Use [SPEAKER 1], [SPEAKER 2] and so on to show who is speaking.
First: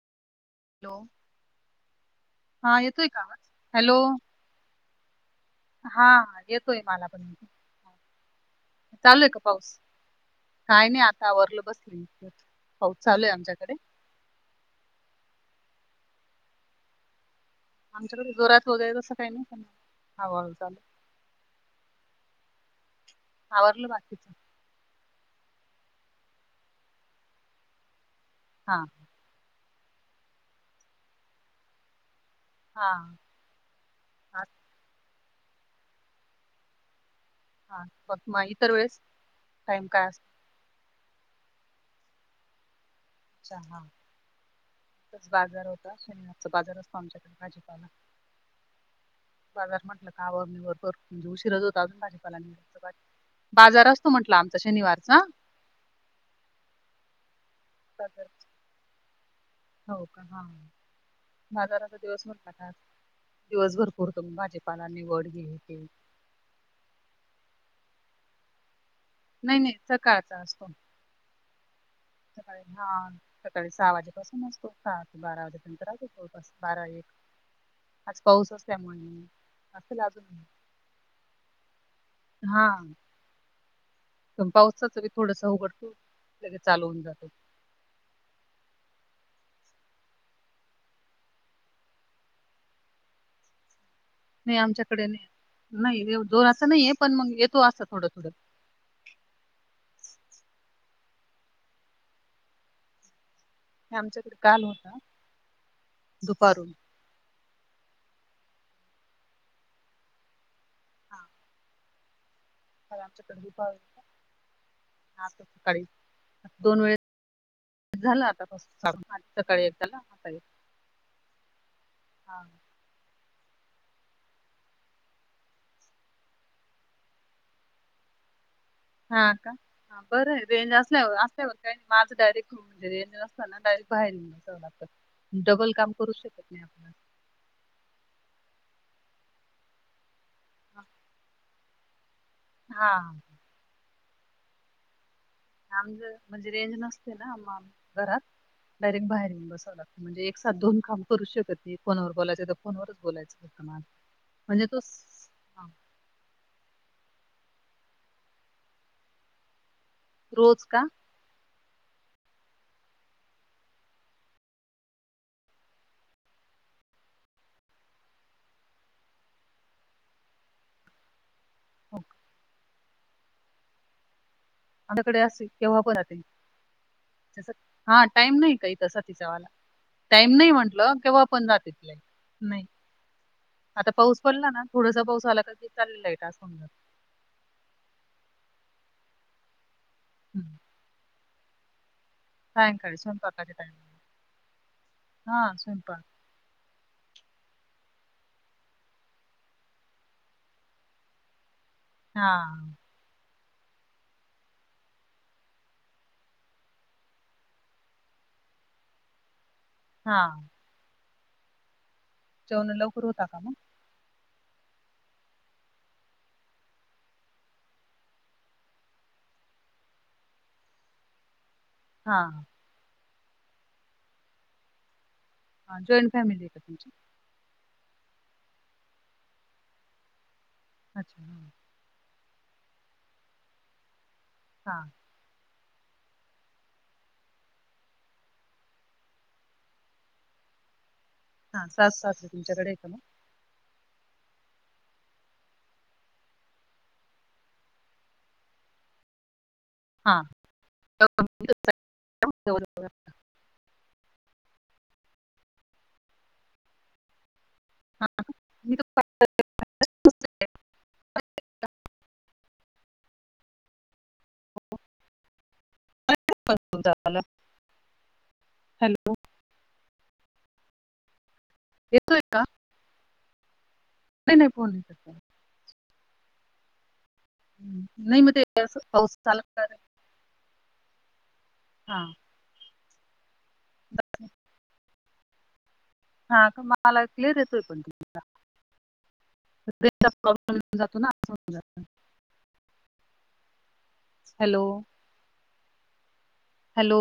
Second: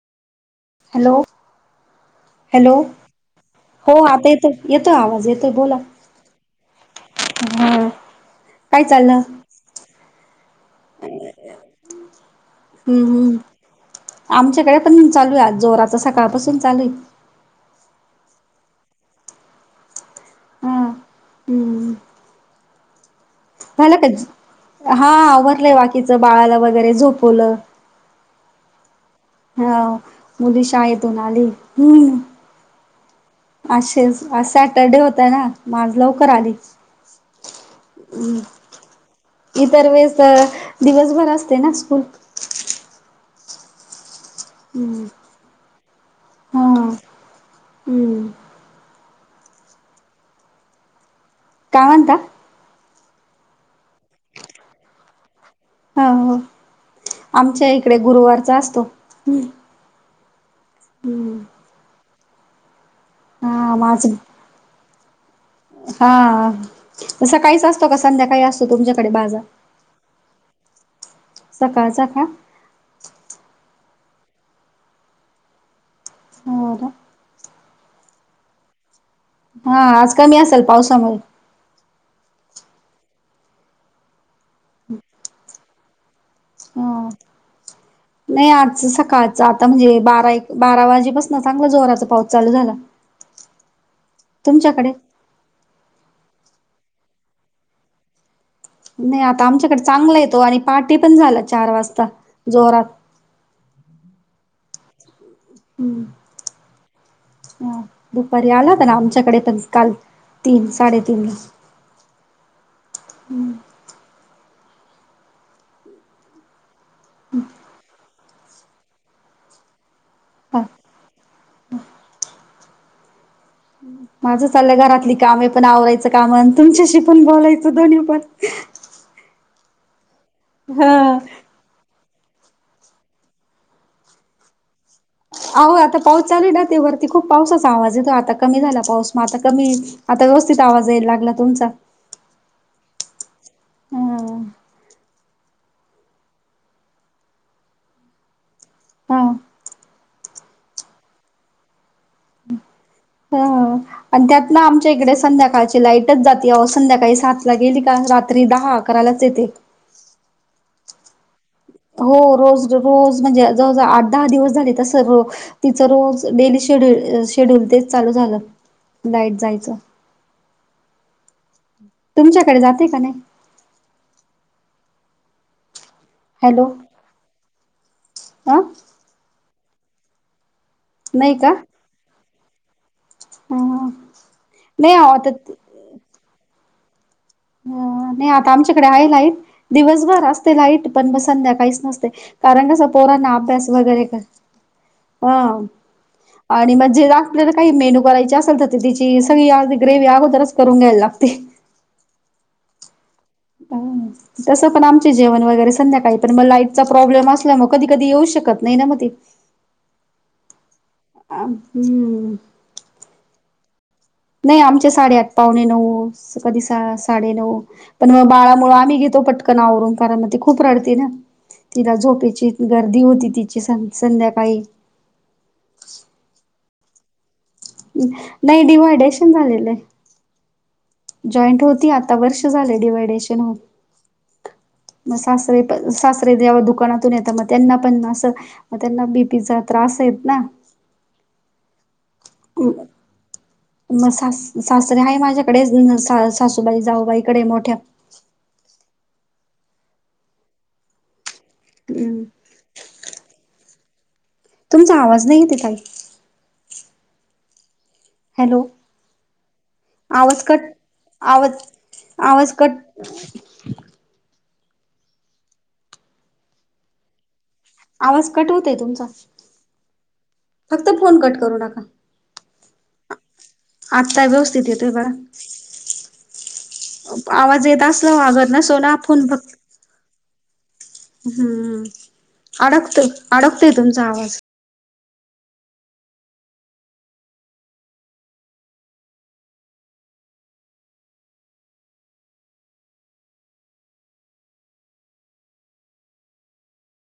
[SPEAKER 1] Hello. Hello
[SPEAKER 2] हा येतोय का आवाज?
[SPEAKER 1] हो
[SPEAKER 2] हॅलो
[SPEAKER 1] आता येतो येतोय आवाज येतोय बोला.
[SPEAKER 2] हा हा येतोय मला पण
[SPEAKER 1] हा काय चाललं
[SPEAKER 2] चालू आहे पाऊस काय नाही आतावररलं बसले पाऊस
[SPEAKER 1] हम्म
[SPEAKER 2] चालूय
[SPEAKER 1] हम्म
[SPEAKER 2] आमच्याकडे
[SPEAKER 1] आमच्याकडे पण चालू आहे आ जोराचा सकाळपसून चालू आहे
[SPEAKER 2] आमच्याकडे जोरात होऊ जाय तसं काही नाही ह चालेल
[SPEAKER 1] हम्
[SPEAKER 2] आवरलं
[SPEAKER 1] झाला
[SPEAKER 2] बाकीच
[SPEAKER 1] का हा आवरडलंय बाकीचं बाळाला वगैरे झोपवलं
[SPEAKER 2] हां
[SPEAKER 1] हा मुली शायेतून आली हम्
[SPEAKER 2] हा
[SPEAKER 1] असेच आ
[SPEAKER 2] हा
[SPEAKER 1] सॅटरडे होतय ना माझ लवकर आली
[SPEAKER 2] हा. बघ मग इतर वेळेस टाइम
[SPEAKER 1] इतर
[SPEAKER 2] काय
[SPEAKER 1] वेळेस
[SPEAKER 2] असतो?
[SPEAKER 1] दिवसभर असते ना स्कूल.
[SPEAKER 2] अच्छा हां
[SPEAKER 1] हम्म
[SPEAKER 2] बाजार होता शनिचा
[SPEAKER 1] हा
[SPEAKER 2] बाजार असतो आमच्याकडे भाजीपाला
[SPEAKER 1] हम्म
[SPEAKER 2] बाजार म्हंटलं कावा मीबर उशीिरज
[SPEAKER 1] काय
[SPEAKER 2] होतून
[SPEAKER 1] म्हणता
[SPEAKER 2] भाजीपा बाजार असतो म्हटला आमचा शनिवारचा
[SPEAKER 1] ह आमच्या इकडे
[SPEAKER 2] बाजार
[SPEAKER 1] गुरुवारचा असतो.
[SPEAKER 2] हो का हा.
[SPEAKER 1] हम्म.
[SPEAKER 2] आजाराचा दिवस भरटात
[SPEAKER 1] हा
[SPEAKER 2] दिवस
[SPEAKER 1] माझ
[SPEAKER 2] भरपूर त भाजीपालांनी वड घे
[SPEAKER 1] हा तसं काहीच असतो का संध्याकाळी असतो तुमच्याकडे बाज
[SPEAKER 2] नाही नाही तर काळचा असतो
[SPEAKER 1] सकाळचा खा
[SPEAKER 2] अ हां सकाळी सहा वाजेपासून असतो स बारा वाजेपर्यंतर आो जवळपास
[SPEAKER 1] हो
[SPEAKER 2] बारा
[SPEAKER 1] ना
[SPEAKER 2] एक आज पाऊसच त्यामुळे
[SPEAKER 1] हा
[SPEAKER 2] असं
[SPEAKER 1] आज कमी असेल पावसामुळे
[SPEAKER 2] हा पण पावसाची थोडस उघडतो सग चालवून
[SPEAKER 1] ह
[SPEAKER 2] जातो
[SPEAKER 1] नाही आजच सकाळच आता म्हणजे बारा एक बारा वाजेपास ना चांगला जोराचा पाऊस चालू झाला [inaudible]
[SPEAKER 2] नाही आमच्याकडे नाही नाही जोर आता नाही आहे पण मग येतो अस थोडं थोडं
[SPEAKER 1] नाही आता आमच्याकडे चांगला येतो आणि पा्टी पण झाला चार वाजता जोरात.
[SPEAKER 2] हे आमच्याकडे काल होता.
[SPEAKER 1] हम्
[SPEAKER 2] दुपारून
[SPEAKER 1] ह दुपारी आला का ना आमच्याकडे तर काल तीन साडे तीन ला
[SPEAKER 2] ता सकाळी दोन वेळे झालं आता सकाळी एकदाला मकाळी
[SPEAKER 1] ला
[SPEAKER 2] हां.
[SPEAKER 1] माझं चाललं घरातली कामे पण आवरायचं काम अं तुमच्याशी पण बोलायचं दोन्ही पण
[SPEAKER 2] हा का? बरं आहे रेंज
[SPEAKER 1] हा
[SPEAKER 2] असल्यावर असं असंयका माझं डायरेक्ट [unintelligible] न असताना डायरेक्ट बाहेर डबल काम करू शकत नाही आपण.
[SPEAKER 1] ती खूप पावसाचा आवाज येतो आता कमी झाला पाऊस मग आता कमी आता व्यवस्थित आवाज यायला लागला तुमचा.
[SPEAKER 2] हा.
[SPEAKER 1] हम्.
[SPEAKER 2] आम म्हणजे रेंज नसते ना आम घरात डायरेक्ट
[SPEAKER 1] हा
[SPEAKER 2] बाहेर येऊन बसव लागत म्हणजे एक साथ दोन काम करू शकत नाही फोणावर बोलायं च तर फोवरच बोलायचं
[SPEAKER 1] हा
[SPEAKER 2] फक्त माझं
[SPEAKER 1] आणि त्यात ना
[SPEAKER 2] म्हणजे तो
[SPEAKER 1] आमच्या इकडे
[SPEAKER 2] स- हा.
[SPEAKER 1] संध्याकाळच्या लाईटच जाते आओ संध्याकाळी सात ला गेली का रात्री दहा अकरालाच येते
[SPEAKER 2] रोज का?
[SPEAKER 1] हो रोज रोज म्हणजे जवळजवळ आठ दहा दिवस झाले तस तिचं रोज डेली शेड्यूल शेड्यूल तेच चालू झालं लाईट जायचं
[SPEAKER 2] हो का?
[SPEAKER 1] तुमच्याकडे जाते का नाही?
[SPEAKER 2] आमच्याकडे असय केव्हा पन जाते
[SPEAKER 1] हॅलो
[SPEAKER 2] कसं? हा टाइम नाही
[SPEAKER 1] अ
[SPEAKER 2] काही तस तिच्यावाला, टाईम नाही म्हंटलं केव्हा
[SPEAKER 1] नाही
[SPEAKER 2] पण
[SPEAKER 1] का
[SPEAKER 2] जाते ती लाईट, नाही
[SPEAKER 1] ह
[SPEAKER 2] आता पाऊस पडला ना
[SPEAKER 1] नाही
[SPEAKER 2] थोडासा
[SPEAKER 1] आहो
[SPEAKER 2] पाऊस
[SPEAKER 1] आता
[SPEAKER 2] आला तर चाली लाईट असं होऊन जातं
[SPEAKER 1] अ नाही आता आमच्याकडे आहे लाईट दिवसभर
[SPEAKER 2] हं,
[SPEAKER 1] असते लाईट, पण म संध्याकाळीच नसते. कारण कसं?
[SPEAKER 2] सायंकाळी
[SPEAKER 1] पोरांना
[SPEAKER 2] स्वयंपाकाच्या
[SPEAKER 1] अभ्यास
[SPEAKER 2] टायमिंगला.
[SPEAKER 1] वगैरे कर
[SPEAKER 2] हां,
[SPEAKER 1] ह
[SPEAKER 2] स्वयंपाक.
[SPEAKER 1] आणि म्हणजे आपल्याला काही मेन्यू करायची असेल तर ते तिची सगळी ग्रेव्ही अगोदरच करून घ्यायला लागते.
[SPEAKER 2] हा.
[SPEAKER 1] म - तसं पण आमचे जेवण वगैरे संध्याकाळी पण मग लाईटचा प्रॉब्लेम असल्या मग कधी कधी येऊ शकत नाही ना मग ती.
[SPEAKER 2] हा.
[SPEAKER 1] अ हम्म.
[SPEAKER 2] जेवण लवकर होता का मग?
[SPEAKER 1] नाही आमचे साडेआठ पाहणे नऊ कधी साडे नऊ पण मग बाळामुळं आम्ही घेतो पटकन आवरून कारन म त ते खूप रडते ना. तिला
[SPEAKER 2] हां,
[SPEAKER 1] झोपेची गर्दी होती तिची सं संध्याकाळी.
[SPEAKER 2] हा जॉईंट फॅमिली आहे का तुमची?
[SPEAKER 1] नाही डिव्हायडेशन झालेलं आहे,
[SPEAKER 2] अच्छा, हां.
[SPEAKER 1] जॉईंट हो ती आता वर्ष झालं डिवायडेशन होऊन.
[SPEAKER 2] हां.
[SPEAKER 1] मग सासरे पन सासरे जेव्हा दुकानातून येत मग त्यांना पण असं मग त्यांना बीपीचा त्रास आहे ना
[SPEAKER 2] हा सासु सासरे तुमच्याकडे का मग?
[SPEAKER 1] मग सास सासरे आहे माझ्याकडेच सासूबाई जाऊबाईकडे मोठ्या
[SPEAKER 2] [inaudible] हा [inaudible]
[SPEAKER 1] हम.
[SPEAKER 2] हो [inaudible]
[SPEAKER 1] तुमचा आवाज नाही येते ताई हॅलो?
[SPEAKER 2] मी तर
[SPEAKER 1] आवाज कट आवाज आवाज कट
[SPEAKER 2] [inaudible] क झाला
[SPEAKER 1] आवाज कट होतय तुमचा, फक्त फोन कट करू नका.
[SPEAKER 2] येतोयका?
[SPEAKER 1] आत्ता व्यवस्थित
[SPEAKER 2] फोन
[SPEAKER 1] येतोय
[SPEAKER 2] येत
[SPEAKER 1] बघा
[SPEAKER 2] होता.
[SPEAKER 1] आवाज येत
[SPEAKER 2] हं,
[SPEAKER 1] असला
[SPEAKER 2] नाही मग ते
[SPEAKER 1] अगर नसो
[SPEAKER 2] असं
[SPEAKER 1] ना आपण
[SPEAKER 2] पाऊस
[SPEAKER 1] फोन
[SPEAKER 2] आला
[SPEAKER 1] फक्त
[SPEAKER 2] का रे? हां.
[SPEAKER 1] हम्अडकतोय अडकतोय तुमचा आवाज
[SPEAKER 2] हां का मला क्लिअर येतोय पण तुमचा [inaudible] [inaudible] हॅलो हॅलो